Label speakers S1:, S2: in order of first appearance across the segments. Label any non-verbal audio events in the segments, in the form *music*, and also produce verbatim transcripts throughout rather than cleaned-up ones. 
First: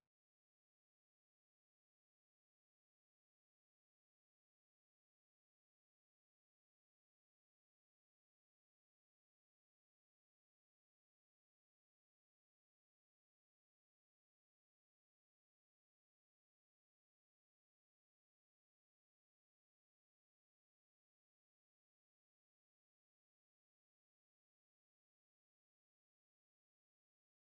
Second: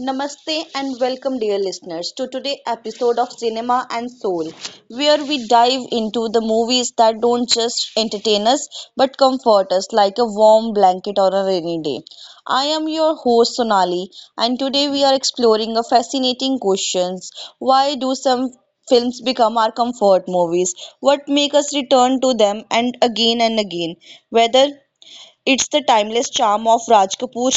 S1: Namaste and welcome, dear listeners, to today's episode of Cinema and Soul, where we dive into the movies that don't just entertain us but comfort us like a warm blanket or a rainy day. I am your host Sonali, and today we are exploring a fascinating questions: Why do some films become our comfort movies? What make us return to them and again and again? Whether it's the timeless charm of Raj Kapoor,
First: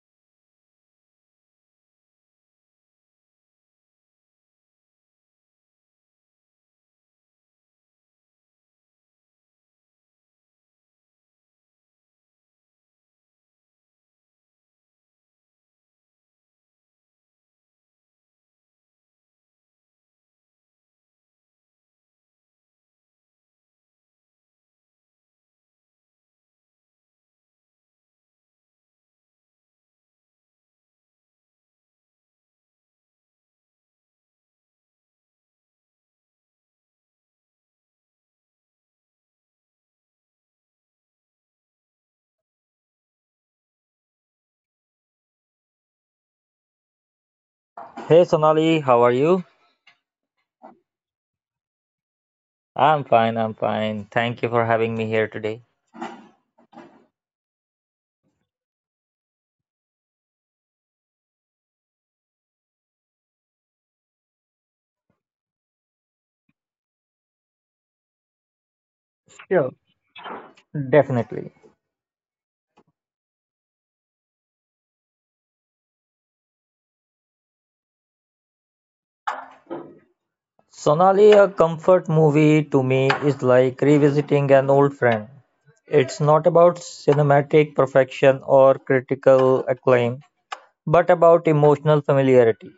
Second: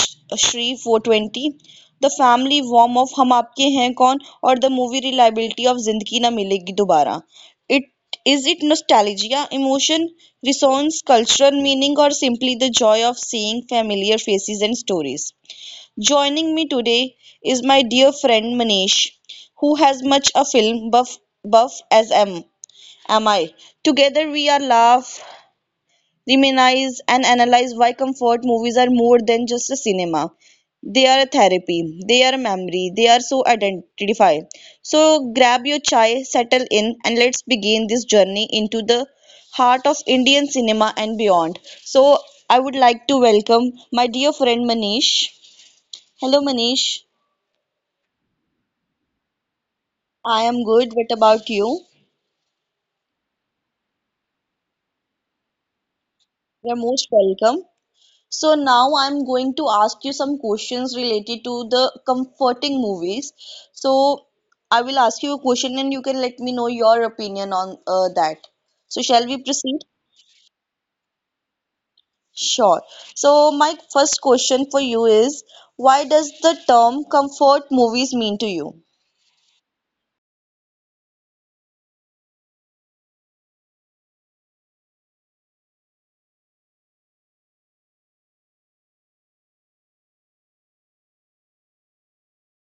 S1: Shree four twenty, the family warmth of Hum Aapke Hain Kaun, or the movie reliability of Zindagi Na Milegi Dobara. It is it nostalgia, emotion, resonance, cultural meaning, or simply the joy of seeing familiar faces and stories. Joining me today is my dear friend Manish, who has much a film buff buff as am am I. Together we are laugh, reminisce and analyze why comfort movies are more than just a cinema. They are a therapy, they are a memory, they are so identified. So grab your chai, settle in, and let's begin this journey into the heart of Indian cinema and beyond. So I would like to welcome my dear friend Manish. Hello Manish,
S2: Hey Sonali, how are you?
S1: I am good. What about you?
S2: I'm fine, I'm fine. Thank you for having me here today.
S1: You're most welcome. So now I'm going to ask you some questions related to the comforting movies. So I will ask you a question and you can let me know your opinion on uh, that. So shall we
S2: Sure.
S1: proceed?
S2: Definitely.
S1: Sure. So my first question for you is, why does the term comfort movies mean to you?
S2: Sonali, a comfort movie to me is like revisiting an old friend. It's not about cinematic perfection or critical acclaim, but about emotional familiarity.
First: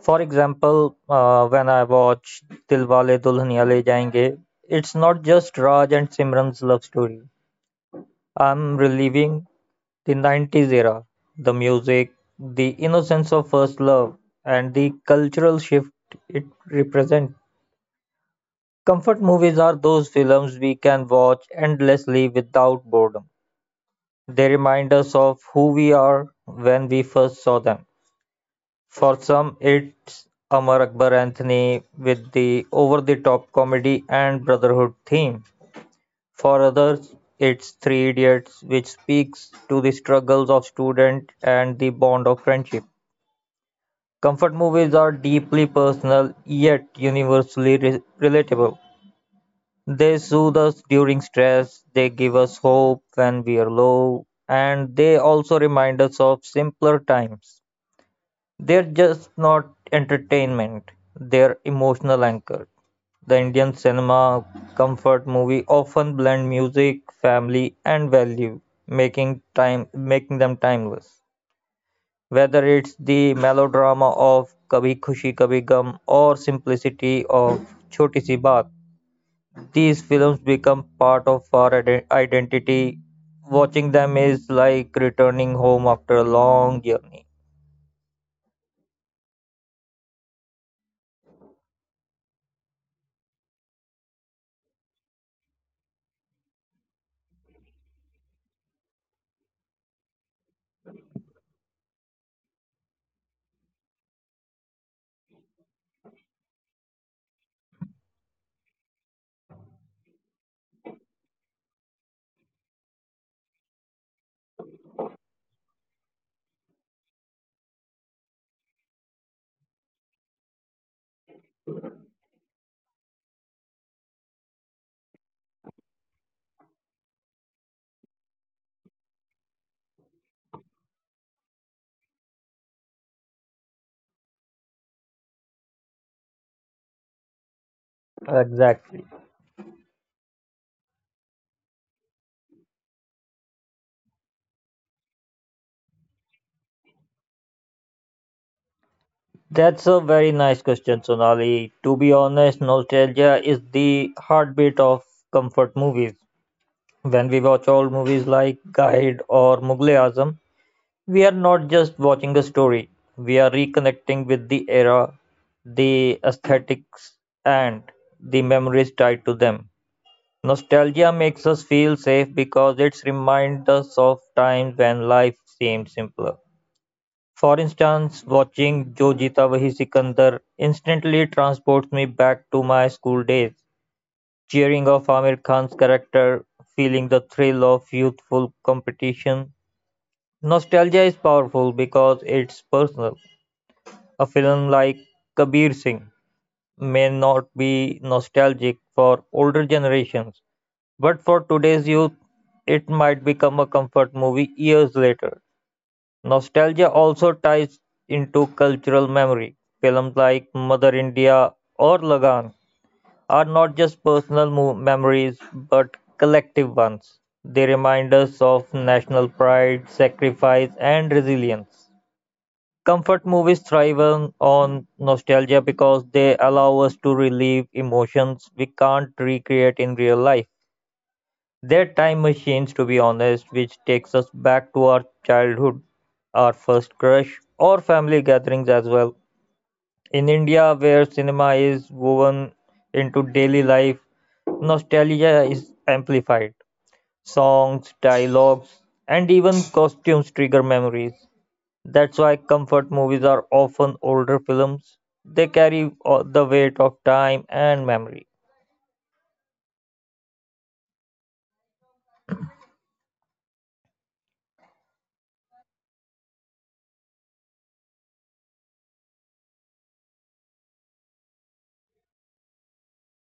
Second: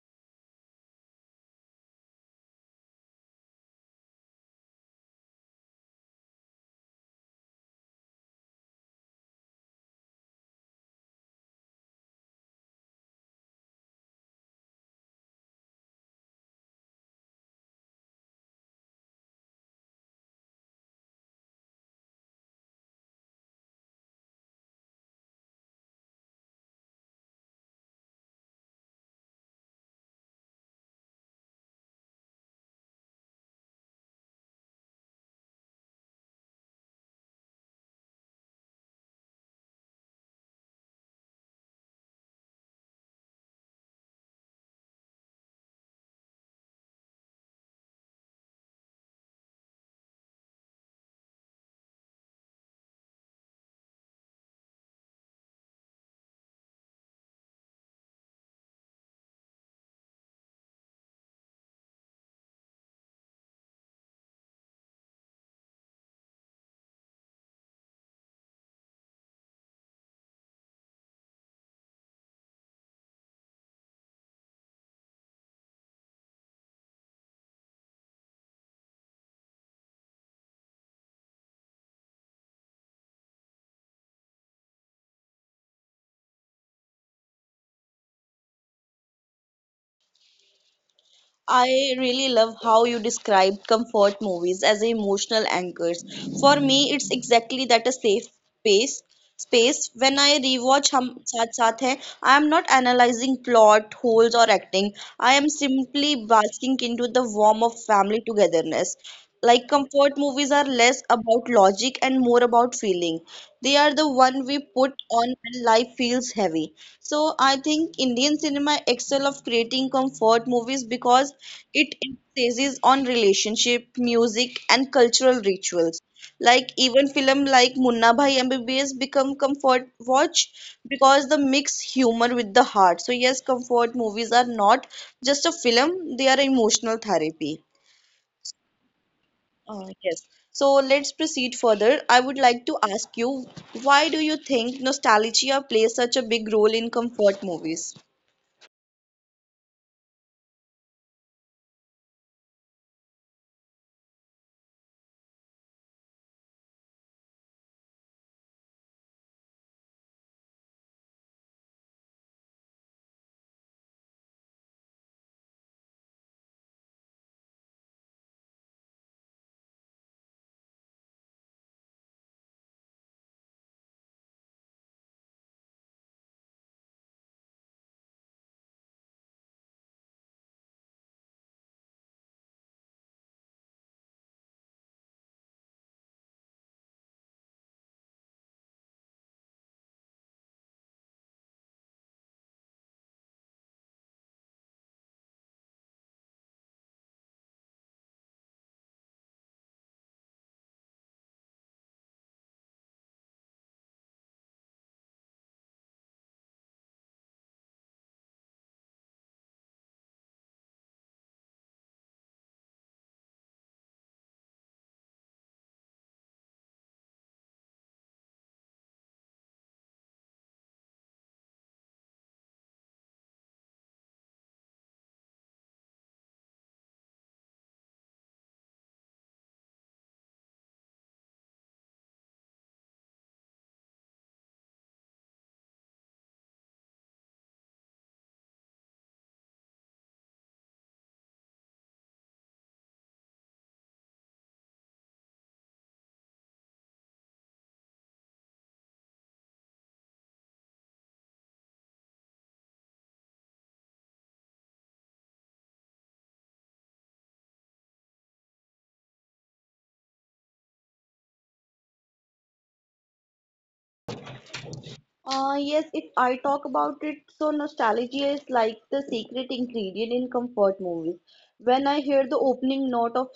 S2: For example, uh, when I watch Dilwale Dulhaniya Le Jayenge, it's not just Raj and Simran's love story. I'm reliving the nineties era, the music, the innocence of first love, and the cultural shift it represents. Comfort movies are those films we can watch endlessly without boredom. They remind us of who we are when we first saw them. For some, it's Amar Akbar Anthony with the over the top comedy and brotherhood theme. For others, it's Three Idiots, which speaks to the struggles of students and the bond of friendship. Comfort movies are deeply personal, yet universally re- relatable. They soothe us during stress, they give us hope when we are low, and they also remind us of simpler times. They're just not entertainment, they're emotional anchor. The Indian cinema comfort movie often blend music, family, and value, making time making them timeless. Whether it's the melodrama of "Kabhi Khushi Kabhi gham' or simplicity of "Choti Si Baat," these films become part of our ide- identity. Watching them is like returning home after a long journey.
S1: I really love how you described comfort movies as emotional anchors. For me, it's exactly that a safe space. Space when I rewatch Hum Saath Saath Hai, I am not analyzing plot holes or acting. I am simply basking into the warmth of family togetherness. Like comfort movies are less about logic and more about feeling. They are the one we put on when life feels heavy. So I think Indian cinema excel of creating comfort movies because it emphasizes on relationship, music, and cultural rituals. Like even film like Munna Bhai M B B S become comfort watch because the mix humor with the heart. So yes, comfort movies are not just a film; they are emotional therapy.
S2: Exactly.
S1: Uh, yes. So let's proceed further. I would like to ask you, why do you think nostalgia plays such a big role in comfort movies?
S2: That's a very nice question, Sonali. To be honest, nostalgia is the heartbeat of comfort movies. When we watch old movies like Guide or Mughal Azam, We are not just watching a story, we are reconnecting with the era, the aesthetics, and the memories tied to them. Nostalgia makes us feel safe because it reminds us of times when life seemed simpler. For instance, watching Jo Jeeta Wahi Sikandar instantly transports me back to my school days, cheering of Amir Khan's character, feeling the thrill of youthful competition. Nostalgia is powerful because it's personal. A film like Kabir Singh may not be nostalgic for older generations, but for today's youth, it might become a comfort movie years later. Nostalgia also ties into cultural memory. Films like Mother India or Lagan are not just personal mo- memories but collective ones. They remind us of national pride, sacrifice, and resilience. Comfort movies thrive on on nostalgia because they allow us to relive emotions we can't recreate in real life. They're time machines, to be honest, which takes us back to our childhood, our first crush, or family gatherings as well. In India, where cinema is woven into daily life, nostalgia is amplified. Songs, dialogues, and even costumes trigger memories. That's why comfort movies are often older films. They carry uh, the weight of time and memory.
S1: Uh, yes, if I talk about it, so nostalgia is like the secret ingredient in comfort movies. When I hear the opening note of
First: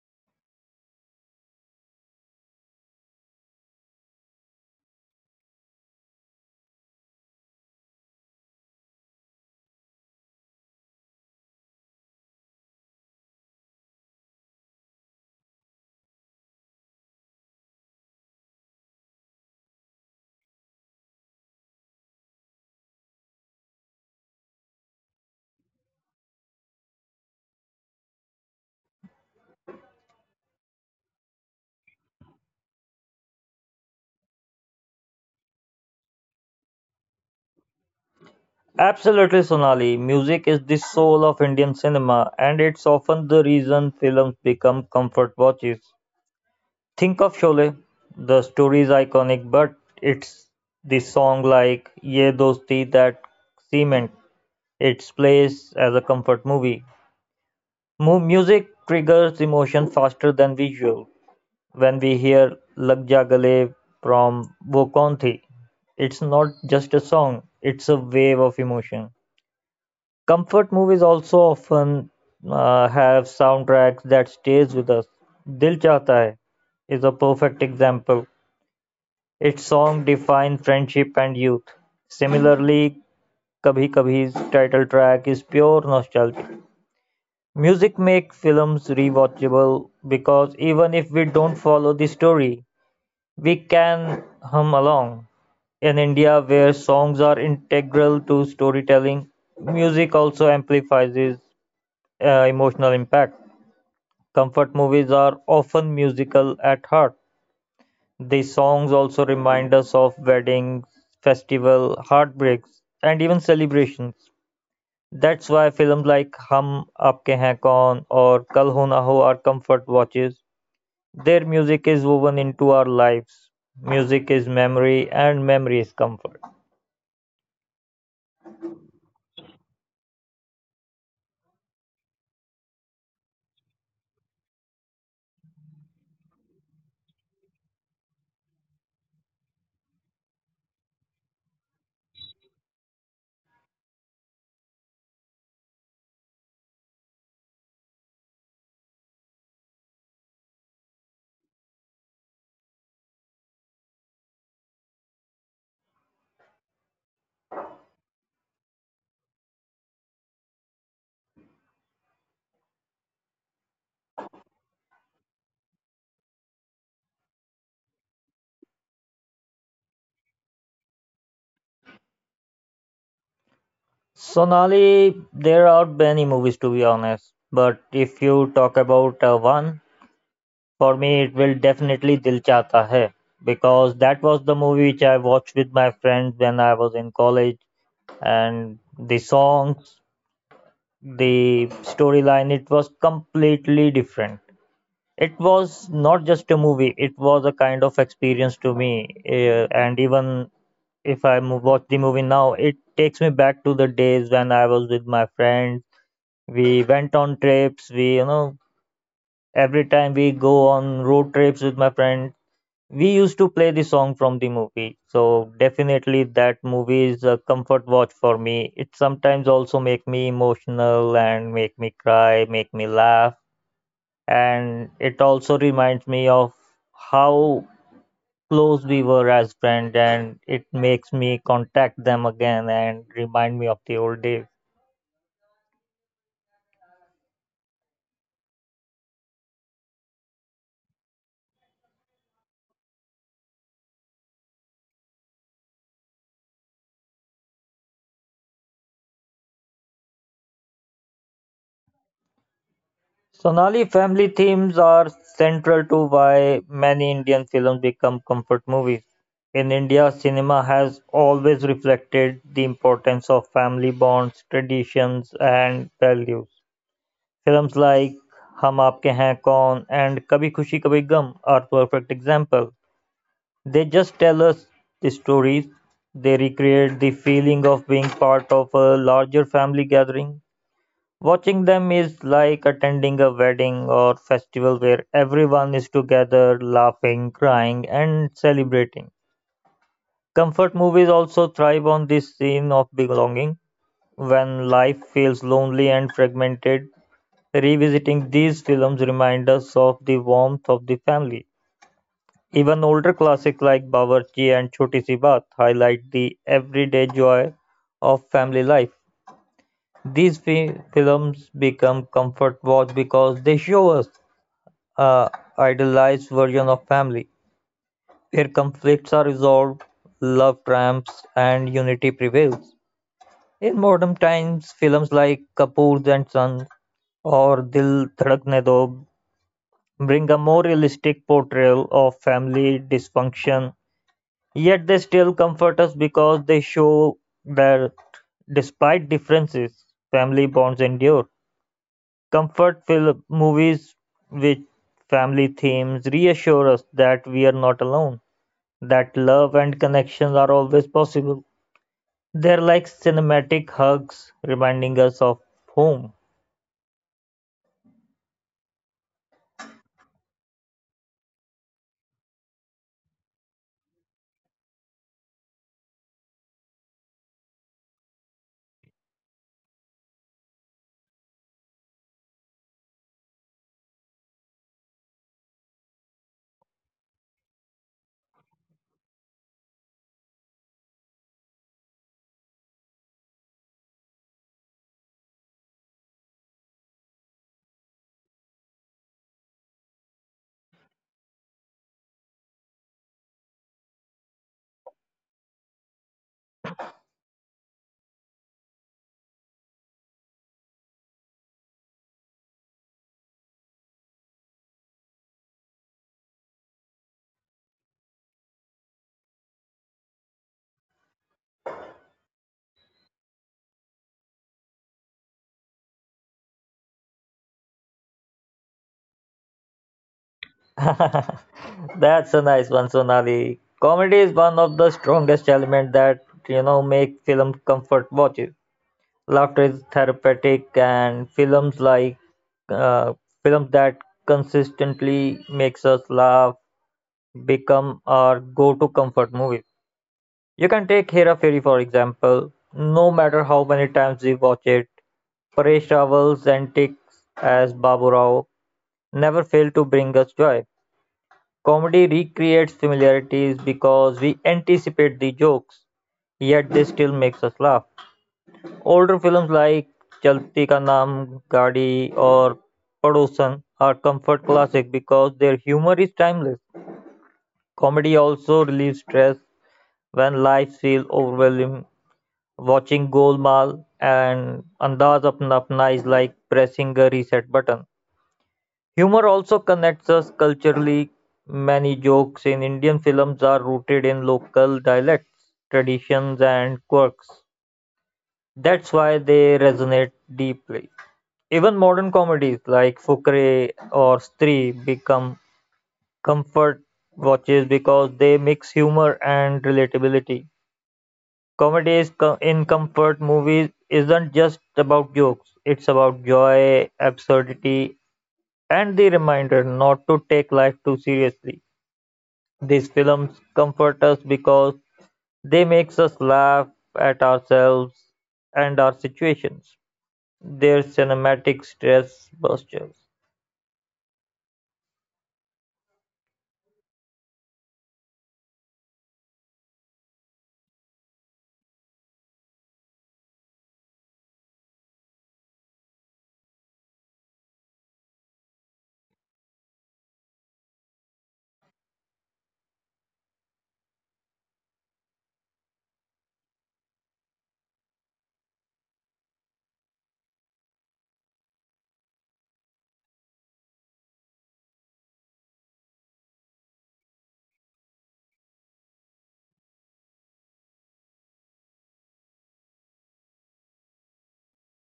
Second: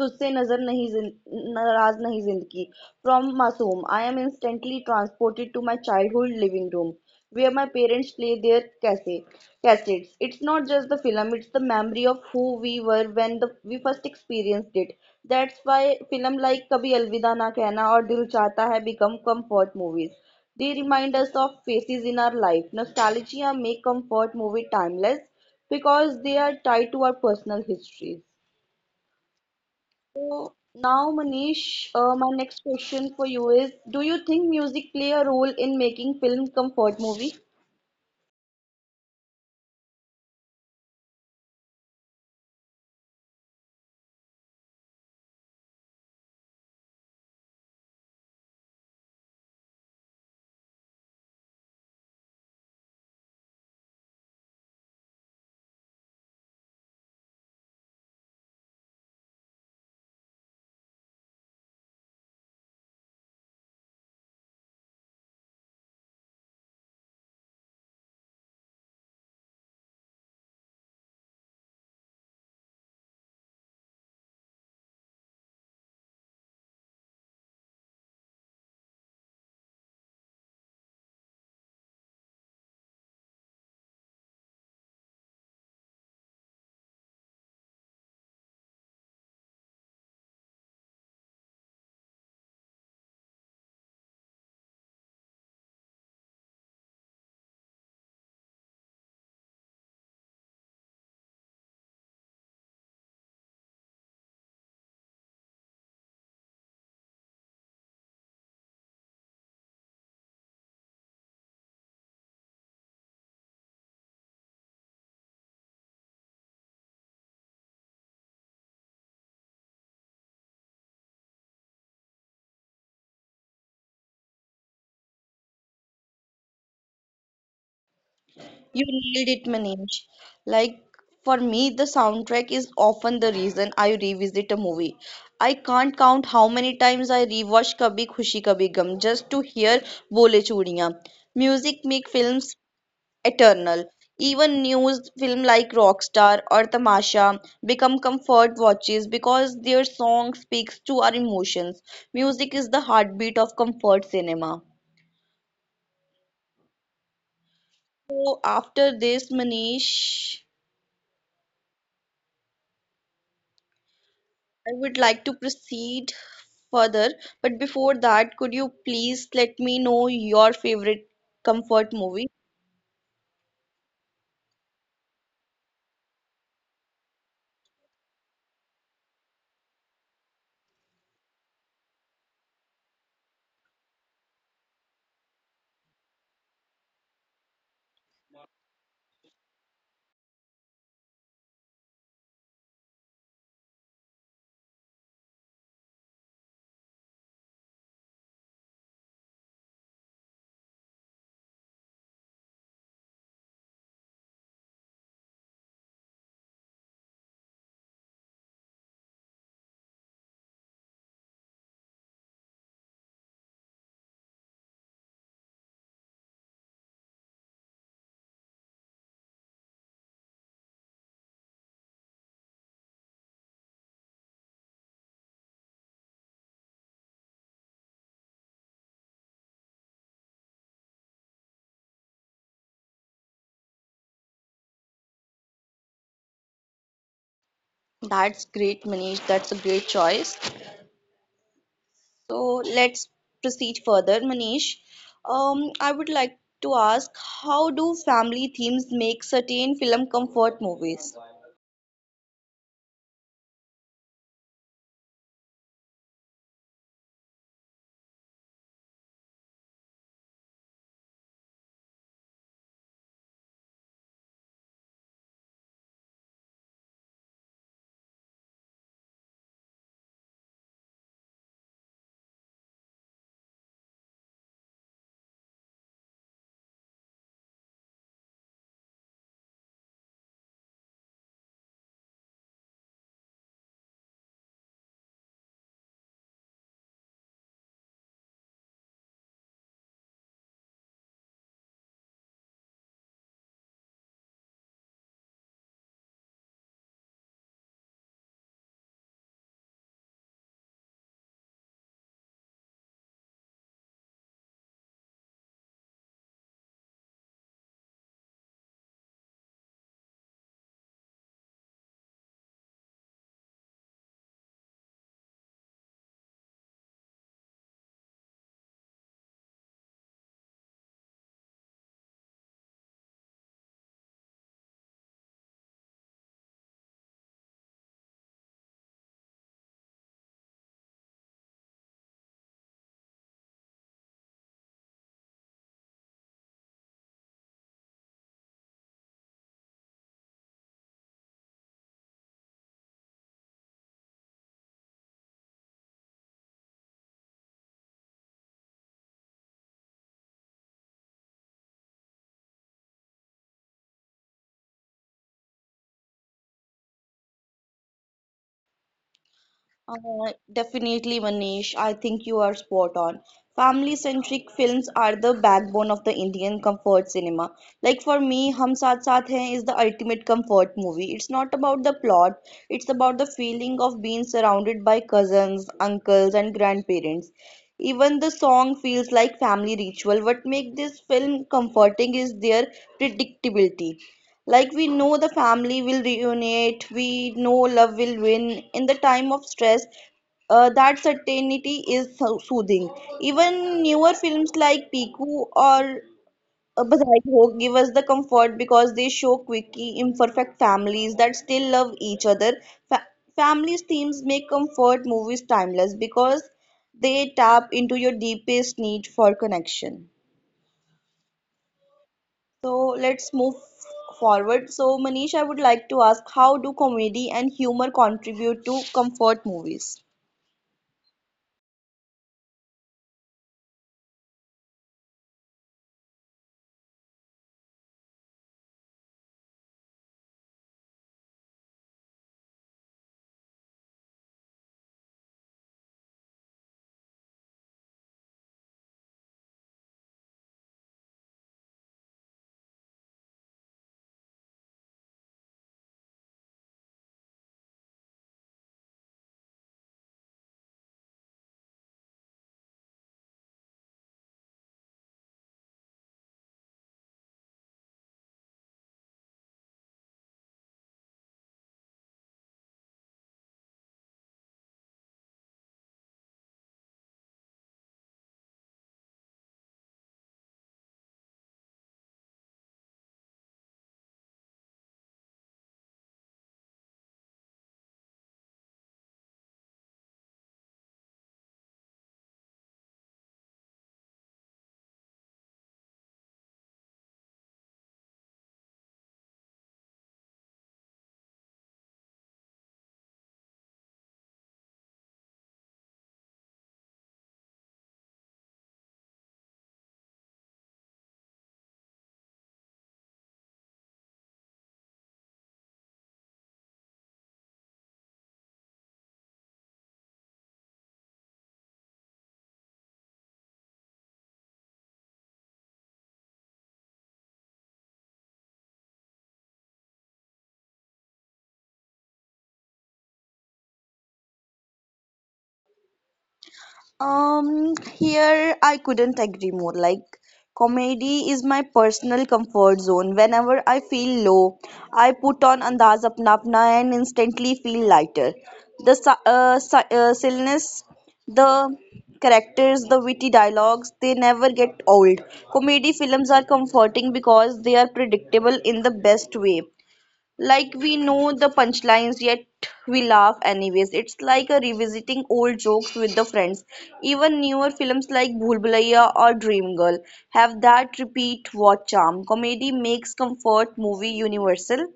S1: तुझसे नजर नहीं जिन- नाराज नहीं जिंदगी from मासूम, I am instantly transported to my childhood living room where my parents play their cassette, cassettes. It's not just the film, it's the memory of who we were when the, we first experienced it. That's why film like कभी अलविदा ना कहना और दिल चाहता है become comfort movies. They remind us of phases in our life. Nostalgia make comfort movie timeless because they are tied to our personal histories. So now, Manish, uh, my next question for you is: Do you think music play a role in making film comfort movie?
S2: Absolutely, Sonali. Music is the soul of Indian cinema, and it's often the reason films become comfort watches. Think of Sholay. The story is iconic, but it's the song like Ye Dosti that cement its place as a comfort movie. Mu- music triggers emotion faster than visual. when we hear Lag Ja Gale from Wo Kaun Thi, it's not just a song, it's a wave of emotion. Comfort movies also often uh, have soundtracks that stays with us. Dil Chahta Hai is a perfect example. Its song defines friendship and youth. Similarly, Kabhi Kabhi's title track is pure nostalgia. Music makes films rewatchable because even if we don't follow the story, We can hum along. In India, where songs are integral to storytelling, music also amplifies uh, emotional impact. Comfort movies are often musical at heart. The songs also remind us of weddings, festival, heartbreaks, and even celebrations. That's why films like Hum Aapke Hain Kaun or Kal Ho Na Ho are comfort watches. Their music is woven into our lives. Music is memory, and memory is comfort.
S1: You nailed it, Manish. Like for me, the soundtrack is often the reason I revisit a movie. I can't count how many times I rewatch Kabhi Khushi Kabhi Gum just to hear Bole Chudiyan. Music make films eternal. Even news film like Rockstar or Tamasha become comfort watches because their song speaks to our emotions. Music is the heartbeat of comfort cinema. So after this, Manish, I would like to proceed further. But before that, could you please let me know your favorite comfort movie?
S2: Sonali, there are many movies to be honest, but if you talk about uh, one, for me it will definitely Dil Chahta Hai because that was the movie which I watched with my friends when I was in college, and the songs, the storyline, it was completely different. It was not just a movie; it was a kind of experience to me, eh, and even if I mo- watch the movie now, it takes me back to the days when I was with my friends. We went on trips. We, you know, every time we go on road trips with my friend, we used to play the song from the movie. So definitely, that movie is a comfort watch for me. It sometimes also make me emotional and make me cry, make me laugh, and it also reminds me of how close we were as friends, and it makes me contact them again and remind me of the old days.
S1: That's great, Manish. That's a great choice. So let's proceed further, Manish. Um, I would like to ask, how do family themes make certain film comfort movies?
S2: Sonali, family themes are central to why many Indian films become comfort movies. In India, cinema has always reflected the importance of family bonds, traditions, and values. Films like Hum Aapke Hain Kaun and Kabhi Khushi Kabhi Gum are perfect examples. They just tell us the stories. They recreate the feeling of being part of a larger family gathering. Watching them is like attending a wedding or festival where everyone is together, laughing, crying, and celebrating. Comfort movies also thrive on this scene of belonging. When life feels lonely and fragmented, revisiting these films remind us of the warmth of the family, even older classics like Bawarchi and Choti Si Baat highlight the everyday joy of family life. These fi- films become comfort watch because they show us a idealized version of family, where conflicts are resolved, love triumphs, and unity prevails. In modern times, films like Kapoor's and Sons or Dil Dhadakne Do bring a more realistic portrayal of family dysfunction. Yet they still comfort us because they show that despite differences, family bonds endure. Comfort film movies with family themes reassure us that we are not alone, that love and connections are always possible. They're like cinematic hugs reminding us of home.
S1: Uh, definitely, Manish. I think you are spot on. Family-centric films are the backbone of the Indian comfort cinema. Like for me, Hum Saath Saath Hain is the ultimate comfort movie. It's not about the plot, it's about the feeling of being surrounded by cousins, uncles, and grandparents. Even the song feels like family ritual. What makes this film comforting is their predictability. Like we know the family will reunite, we know love will win. In the time of stress, uh, that certainty is so- soothing. Even newer films like Piku or uh, Badhai Ho give us the comfort because they show quirky, imperfect families that still love each other. Fa- Families themes make comfort movies timeless because they tap into your deepest need for connection. So let's move forward. So, Manish, I would like to ask how do comedy and humor contribute to comfort movies?
S2: *laughs* That's a nice one, Sonali. Comedy is one of the strongest elements that you know make film comfort watches. Laughter is therapeutic, and films like uh, films that consistently makes us laugh become our go-to comfort movie. You can take Hera Fairy for example. No matter how many times we watch it, Paresh Rawal's antics as Babu Rao never fail to bring us joy. Comedy recreates familiarities because we anticipate the jokes, yet they still makes us laugh. Older films like "Chalti Ka Naam", "Gaadi" or "Padosan" are comfort classics because their humor is timeless. Comedy also relieves stress when life feels overwhelming. Watching Golmaal and Andaz Apna Apna is like pressing a reset button. Humor also connects us culturally. Many jokes in Indian films are rooted in local dialects, traditions, and quirks. That's why they resonate deeply. Even modern comedies like Fukare or Stree become comfort watches because they mix humor and relatability. Comedy is co- in comfort movies isn't just about jokes, it's about joy, absurdity, and the reminder not to take life too seriously. These films comfort us because they makes us laugh at ourselves and our situations. Their cinematic stress busters.
S1: Um, here I couldn't agree more. Like, comedy is my personal comfort zone. Whenever I feel low, I put on Andaz Apna Apna and instantly feel lighter. The si- uh, si- uh, silliness, the characters, the witty dialogues, they never get old. Comedy films are comforting because they are predictable in the best way. Like we know the punchlines, yet we laugh anyways. It's like a revisiting old jokes with the friends. Even newer films like Bhool Bhulaiya or Dream Girl have that repeat watch charm. Comedy makes comfort movie universal.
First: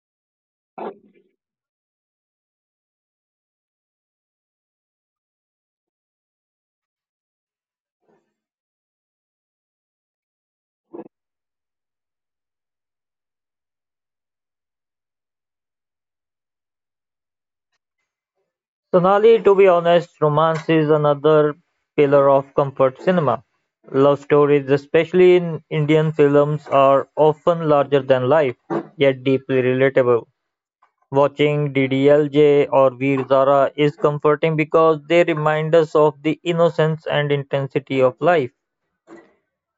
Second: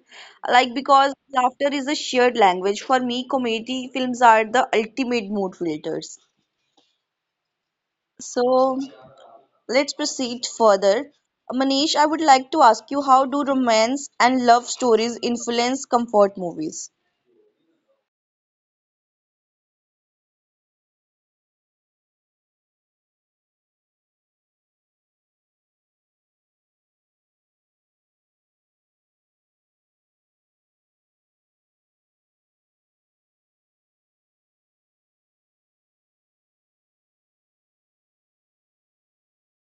S1: Like because laughter is a shared language. For me, comedy films are the ultimate mood filters. So let's proceed further. Manish, I would like to ask you how do romance and love stories influence comfort movies?
S2: Sonali, to be honest, romance is another pillar of comfort cinema. Love stories, especially in Indian films, are often larger than life, yet deeply relatable. Watching D D L J or Veer Zara is comforting because they remind us of the innocence and intensity of life.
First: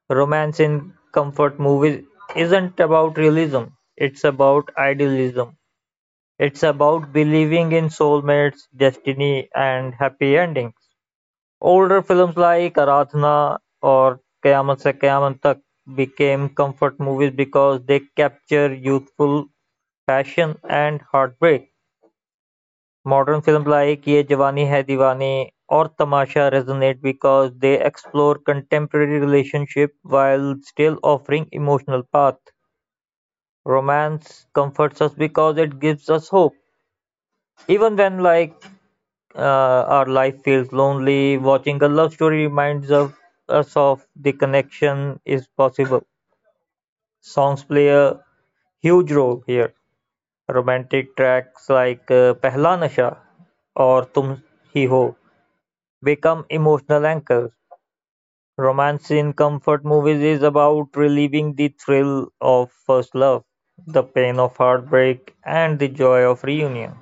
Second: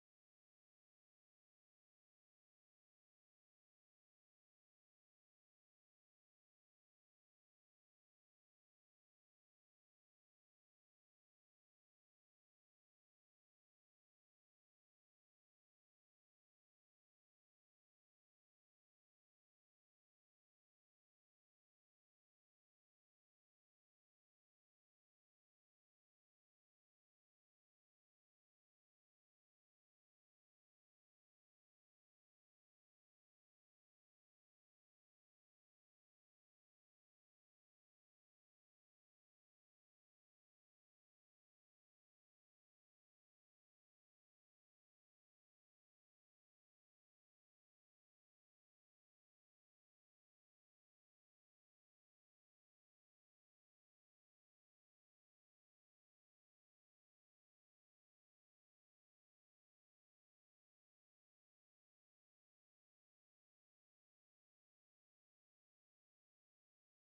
S2: Romance in comfort movies isn't about realism, it's about idealism. It's about believing in soulmates, destiny, and happy endings. Older films like "Aaradhana" or "Qiyamat Se Qiyamat Tak" became comfort movies because they capture youthful passion and heartbreak. Modern films like "Ye Jawani Hai Deewani" or "Tamasha" resonate because they explore contemporary relationships while still offering emotional path. Romance comforts us because it gives us hope. Even when like uh, our life feels lonely, watching a love story reminds of, us of the connection is possible. Songs play a huge role here. Romantic tracks like uh, Pehla Nasha or Tum Hi Ho become emotional anchors. Romance in comfort movies is about relieving the thrill of first love, the pain of heartbreak, and the joy of reunion.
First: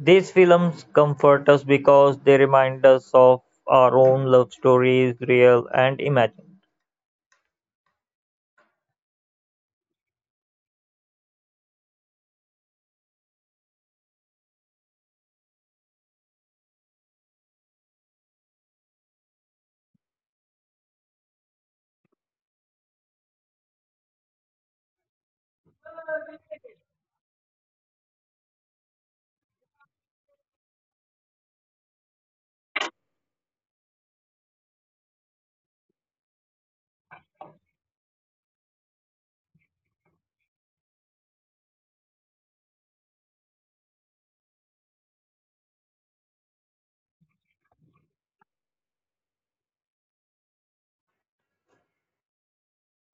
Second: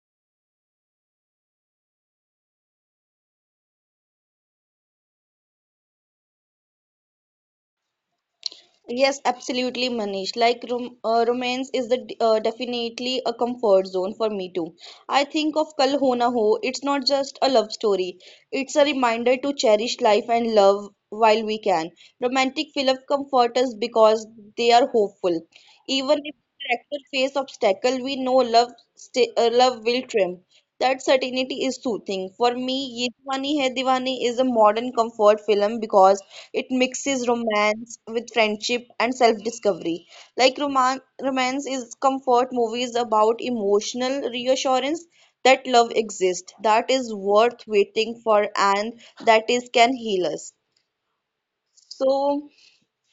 S2: These films comfort us because they remind us of our own love stories, real and imagined.
S1: Yes, absolutely, Manish. Like rom uh, romance is the d- uh, definitely a comfort zone for me too. I think of Kal Ho Na Ho. It's not just a love story. It's a reminder to cherish life and love while we can. Romantic films comfort us because they are hopeful. Even if the character face obstacle, we know love stay, uh, love will triumph. That certainty is soothing. For me, Ye Diwani Hai Diwani is a modern comfort film because it mixes romance with friendship and self-discovery. Like roman romance is comfort movies about emotional reassurance that love exists, that is worth waiting for, and that is can heal us. So,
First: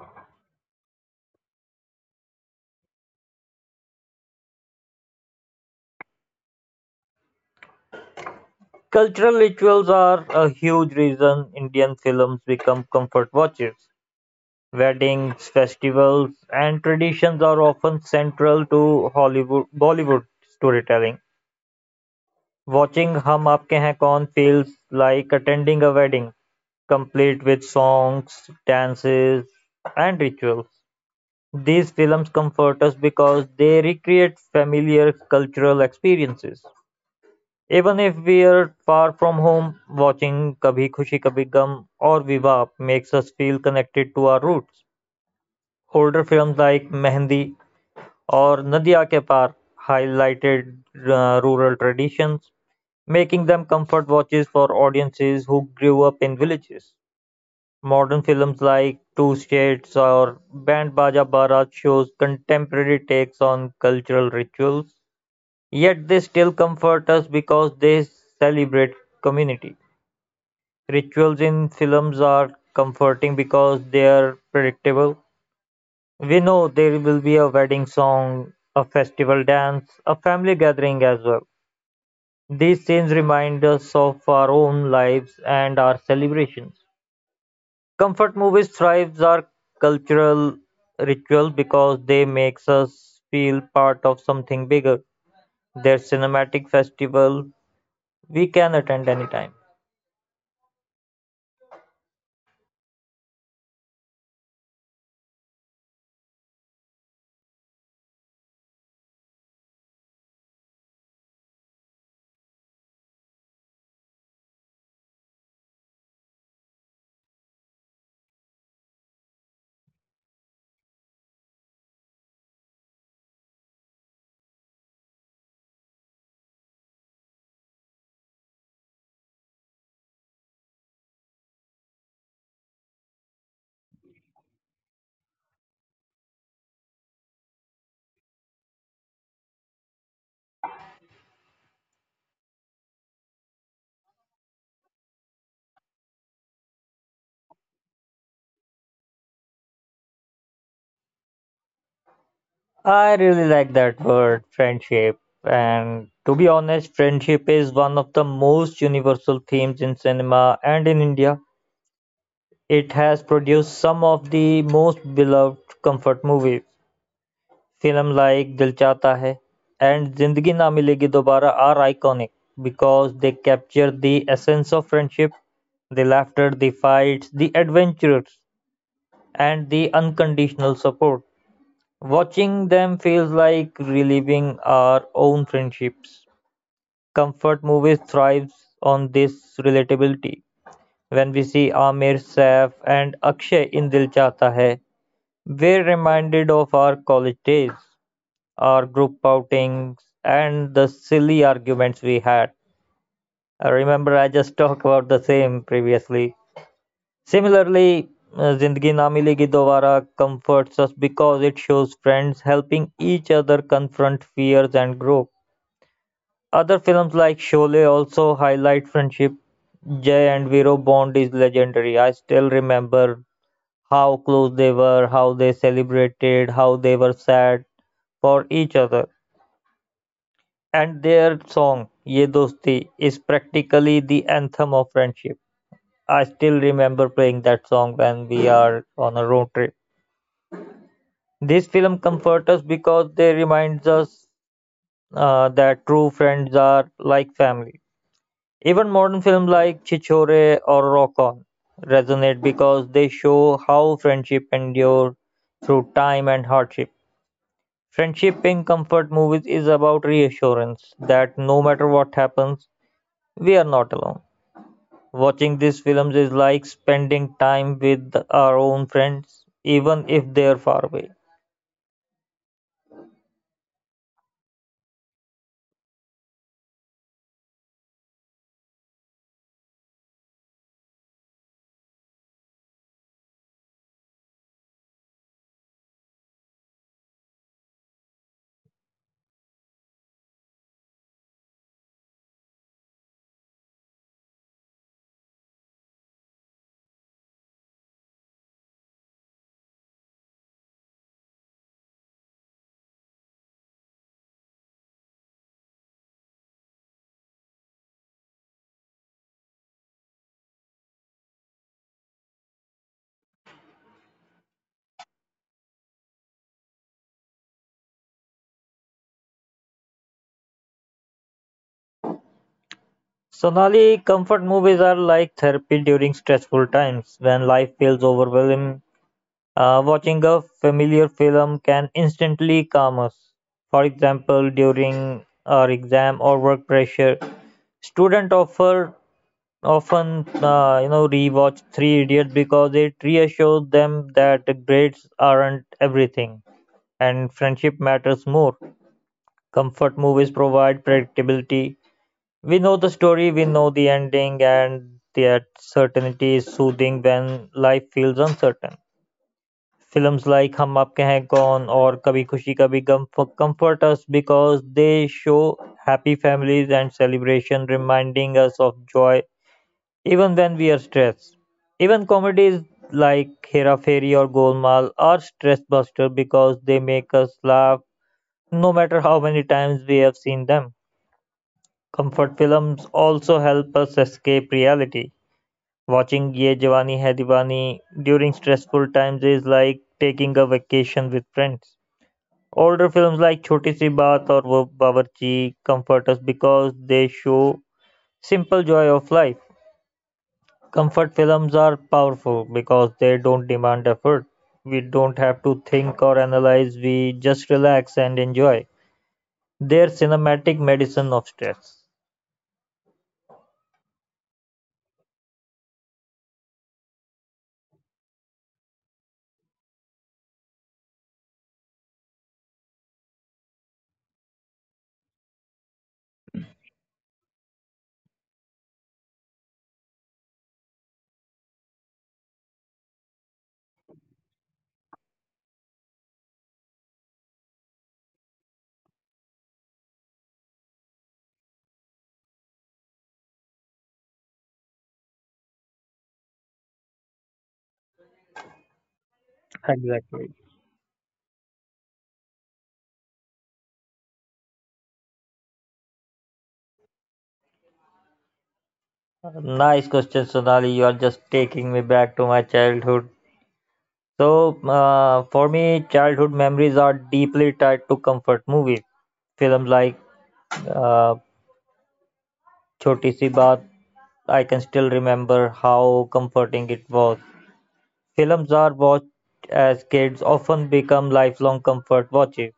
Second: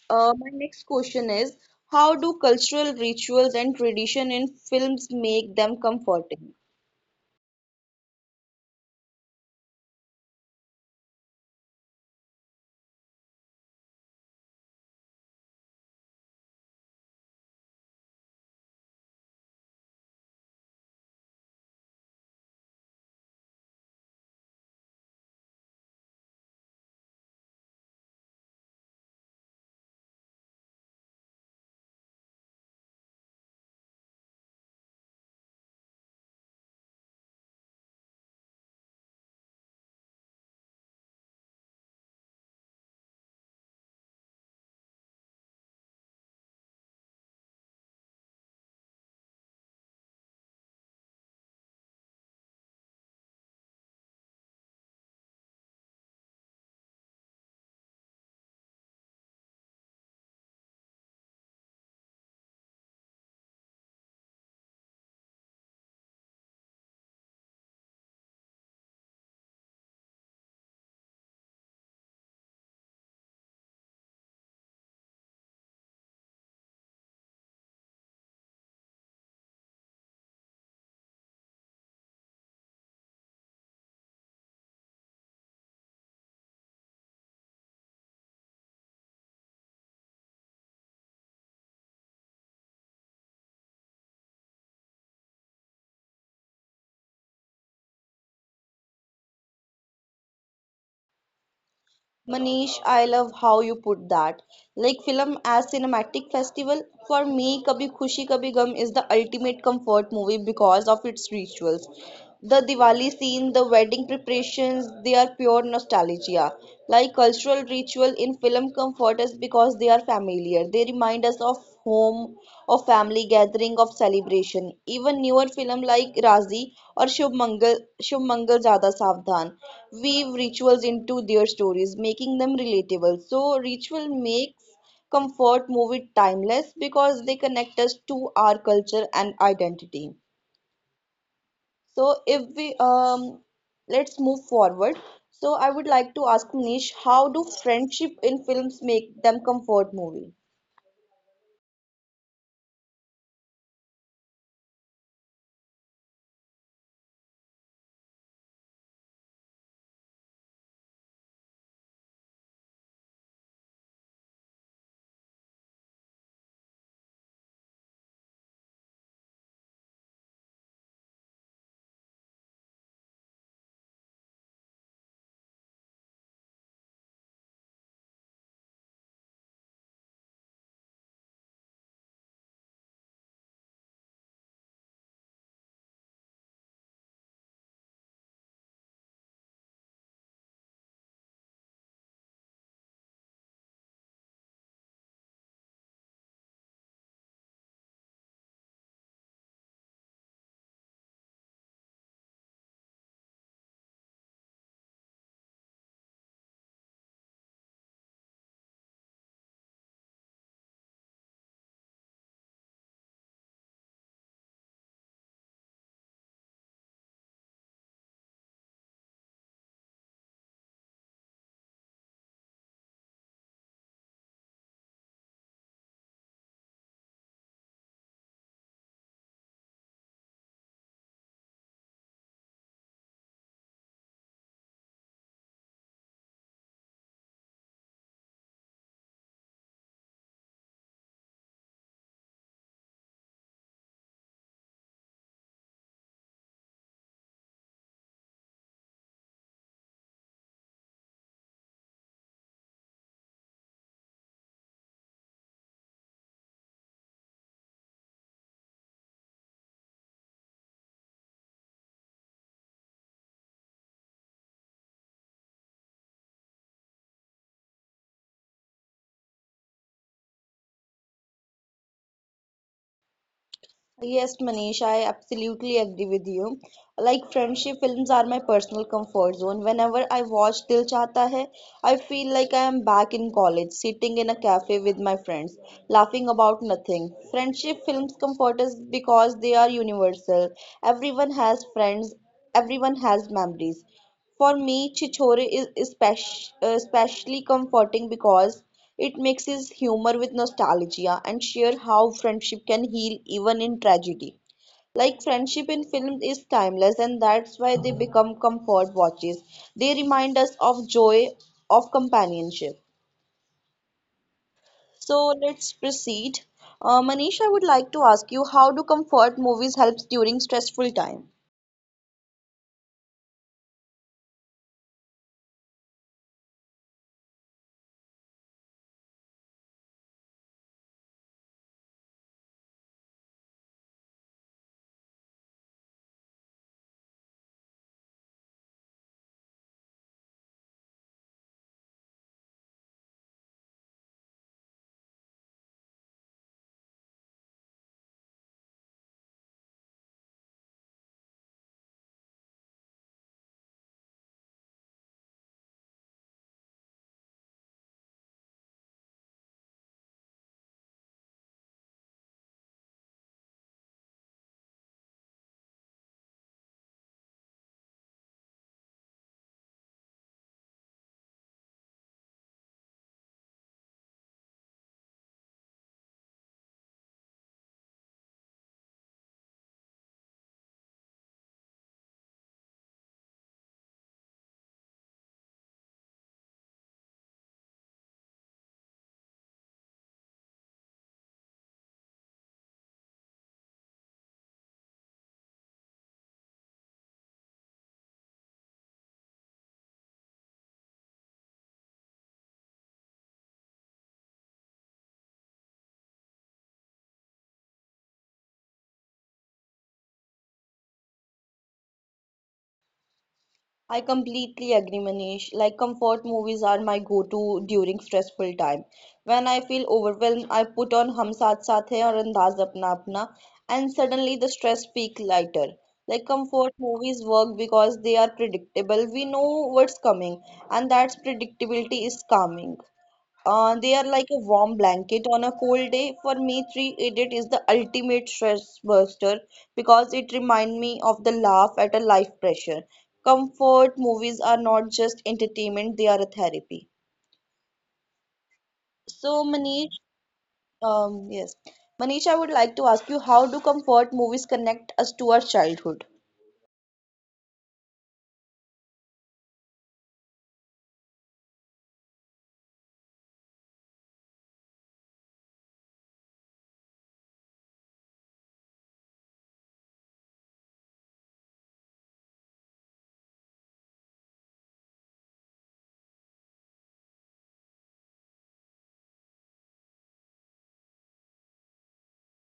S1: uh, my next question is, how do cultural rituals and tradition in films make them comforting?
S2: Cultural rituals are a huge reason Indian films become comfort watches. Weddings, festivals, and traditions are often central to Hollywood Bollywood storytelling. Watching Hum Aapke Hain Kaun feels like attending a wedding, complete with songs, dances, and rituals. These films comfort us because they recreate familiar cultural experiences, even if we're far from home. Watching Kabhi Khushi Kabhi Gum or Viva makes us feel connected to our roots. Older films like Mehndi or Nadiya Ke Paar highlighted uh, rural traditions, making them comfort watches for audiences who grew up in villages. Modern films like Two States" or "Band Baja Barat" shows contemporary takes on cultural rituals, yet they still comfort us because they celebrate community. Rituals in films are comforting because they are predictable. We know there will be a wedding song, a festival dance, a family gathering as well. These scenes remind us of our own lives and our celebrations. Comfort movies thrives our cultural ritual because they makes us feel part of something bigger. Their cinematic festival we can attend anytime.
S1: Manish, I love how you put that. Like film as cinematic festival, for me, Kabhi Khushi Kabhi Gum is the ultimate comfort movie because of its rituals. The Diwali scene, the wedding preparations, they are pure nostalgia. Like cultural ritual in film comfort us because they are familiar. They remind us of home of family gathering of celebration. Even newer film like Razi or Shubh Mangal, Shubh Mangal Jada Savdhan weave rituals into their stories, making them relatable. So ritual makes comfort movie timeless because they connect us to our culture and identity. So if we um let's move forward. So I would like to ask Nish, how do friendship in films make them comfort movie?
S2: I really like that word, friendship. And to be honest, friendship is one of the most universal themes in cinema and in India. It has produced some of the most beloved comfort movies. Film like Dil Chahta है and जिंदगी ना मिलेगी दोबारा are iconic because they capture the essence of friendship, the laughter, the fights, the adventures, and the unconditional support. Watching them feels like reliving our own friendships. Comfort movies thrives on this relatability. When we see Amir Saif and Akshay in Dil Chahta Hai, we're reminded of our college days, our group outings, and the silly arguments we had. I remember I just *laughs* talked about the same previously. Similarly, uh, Zindagi Na Milegi Dobara comforts us because it shows friends helping each other confront fears and grow. Other films like Sholay also highlight friendship. Jay and Vero bond is legendary. I still remember how close they were, how they celebrated, how they were sad for each other. And their song, Ye Dosti, is practically the anthem of friendship. I still remember playing that song when we are on a road trip. This film comforts us because they reminds us uh, that true friends are like family. Even modern films like Chichore or Rock On resonate because they show how friendship endures through time and hardship. Friendship in comfort movies is about reassurance that no matter what happens, we are not alone. Watching these films is like spending time with our own friends, even if they are far away.
S1: Yes, Manish, I absolutely agree with you. Like friendship films are my personal comfort zone. Whenever I watch Dil Chahta Hai, I feel like I am back in college, sitting in a cafe with my friends, laughing about nothing. Friendship films comfort us because they are universal. Everyone has friends, everyone has memories. For me, Chichore is espec- especially comforting because it mixes humor with nostalgia and share how friendship can heal even in tragedy. Like friendship in films is timeless, and that's why they become comfort watches. They remind us of joy of companionship. So let's proceed. Uh, Manish, I would like to ask you, how do comfort movies help during stressful time?
S2: Sonali, comfort movies are like therapy during stressful times when life feels overwhelming. Uh, watching a familiar film can instantly calm us. For example, during our exam or work pressure, students offer often uh, you know rewatch Three Idiots because it reassures them that grades aren't everything and friendship matters more. Comfort movies provide predictability. We know the story, we know the ending, and that certainty is soothing when life feels uncertain. Films like Hum Aapke Hain Kaun or Kabhi Khushi Kabhi Gum f- comfort us because they show happy families and celebration, reminding us of joy even when we are stressed. Even comedies like Hera Fairy or Golmaal are stress buster because they make us laugh no matter how many times we have seen them. Comfort films also help us escape reality. Watching Ye Jawani Hai Diwani during stressful times is like taking a vacation with friends. Older films like Choti Si Baat or Wo Bawarchi comfort us because they show simple joy of life. Comfort films are powerful because they don't demand effort. We don't have to think or analyze, we just relax and enjoy. They're cinematic medicine of stress.
S1: I completely agree, Manish. Like comfort movies are my go-to during stressful time. When I feel overwhelmed, I put on Hum Saath Saath Hai or Andaz Apna Apna, and suddenly the stress feels lighter. Like comfort movies work because they are predictable. We know what's coming, and that's predictability is calming. Uh, they are like a warm blanket on a cold day. For me, Three Idiot is the ultimate stress buster because it reminds me of the laugh at a life pressure. Comfort movies are not just entertainment, they are a therapy. So, Manish,
S2: Exactly.
S1: um, yes. Manish, I would like to ask you, how do comfort movies connect us to our childhood?
S2: Nice question, Sonali. You are just taking me back to my childhood. So, uh, for me, childhood memories are deeply tied to comfort movies. Films like uh, Choti Si Baat, I can still remember how comforting it was. Films are watched as kids often become lifelong comfort watches.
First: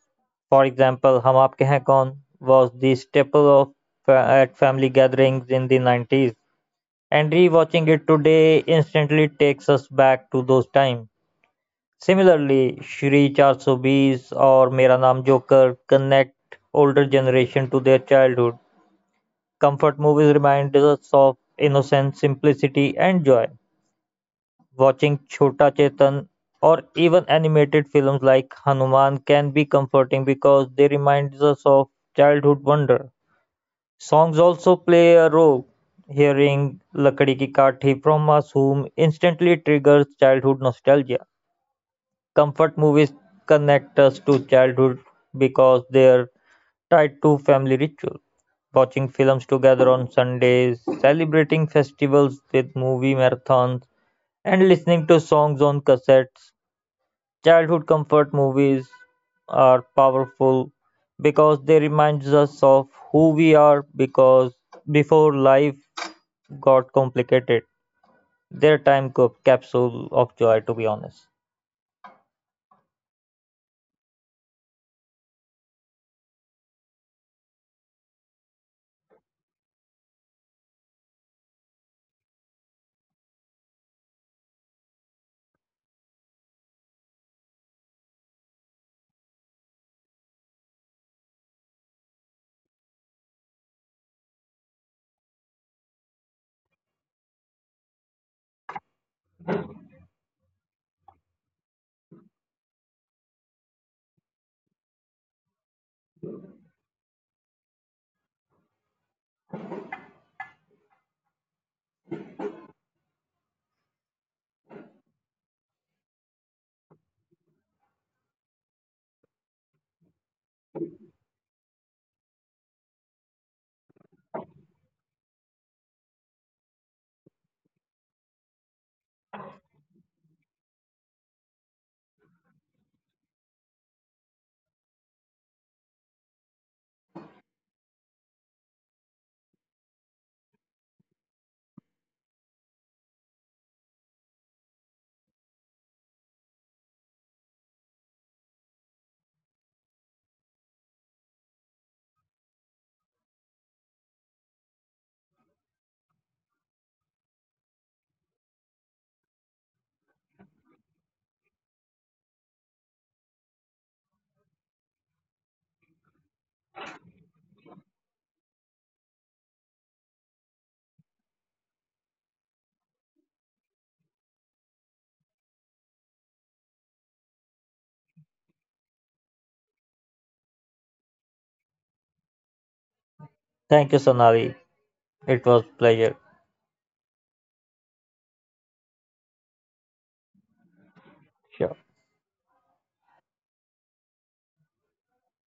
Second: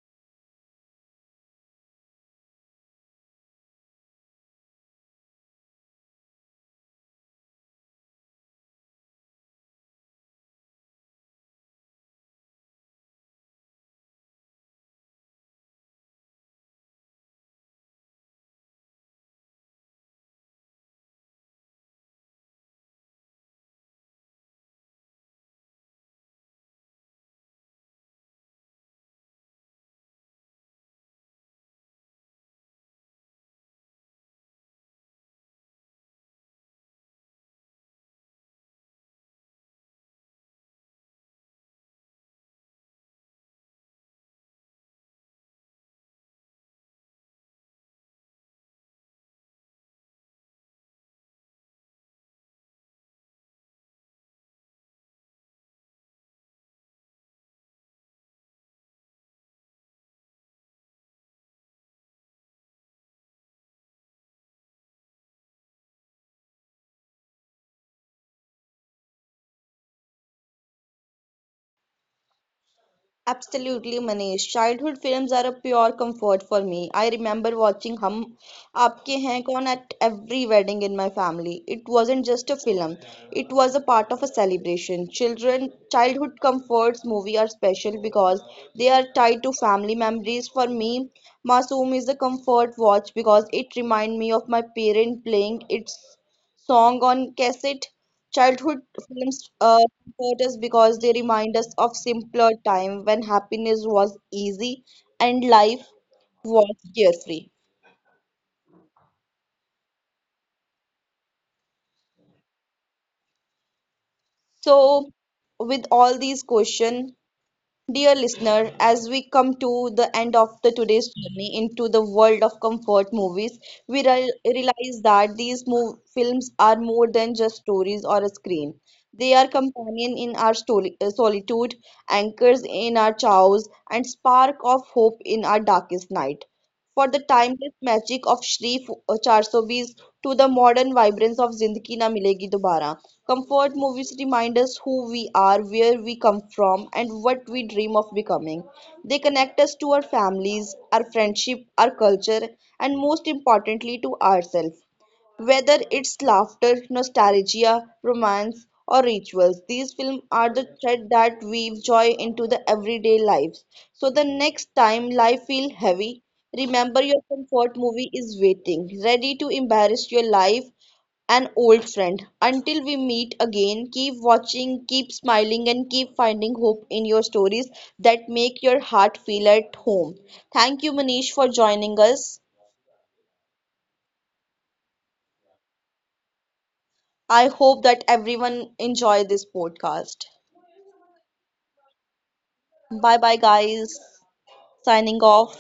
S2: For example, Hum Aapke Hain Kaun was the staple of fa- at family gatherings in the nineties, and rewatching it today instantly takes us back to those times. Similarly, Shri four twenty or Mera Naam Joker connect older generation to their childhood. Comfort movies remind us of innocence, simplicity, and joy. Watching Chhota Chetan or even animated films like Hanuman can be comforting because they remind us of childhood wonder. Songs also play a role; hearing "Lakdi Ki Kathi" from Masoom instantly triggers childhood nostalgia. Comfort movies connect us to childhood because they're tied to family ritual. Watching films together on Sundays, celebrating festivals with movie marathons, and listening to songs on cassettes. Childhood comfort movies are powerful because they remind us of who we are because before life got complicated. Their time cap- capsule of joy, to be honest.
S1: Absolutely, Manish. Childhood films are a pure comfort for me. I remember watching Hum Aapke Hain Kaun at every wedding in my family. It wasn't just a film, it was a part of a celebration. Children, childhood comforts movie are special because they are tied to family memories. For me, Masoom is a comfort watch because it reminds me of my parent playing its song on cassette. Childhood films uh, comfort us because they remind us of simpler time when happiness was easy and life was carefree. So, with all these questions, dear listener, as we come to the end of the today's journey into the world of comfort movies, we re- realize that these mov- films are more than just stories or a screen. They are companion in our stoli- uh, solitude, anchors in our chaos, and spark of hope in our darkest night. For the timeless magic of Shree four twenty to the modern vibrance of Zindagi Na Milegi Dobara. Comfort movies remind us who we are, where we come from, and what we dream of becoming. They connect us to our families, our friendship, our culture, and most importantly to ourselves. Whether it's laughter, nostalgia, romance, or rituals, these films are the thread that weave joy into the everyday lives. So the next time life feels heavy, remember your comfort movie is waiting, ready to embarrass your life an old friend. Until we meet again, keep watching, keep smiling, and keep finding hope in your stories that make your heart feel at home. Thank you, Manish, for joining us.
S2: Thank you, Sonali. It was pleasure.
S1: I hope that everyone enjoy this podcast.
S2: Sure.
S1: Bye bye guys. Signing off.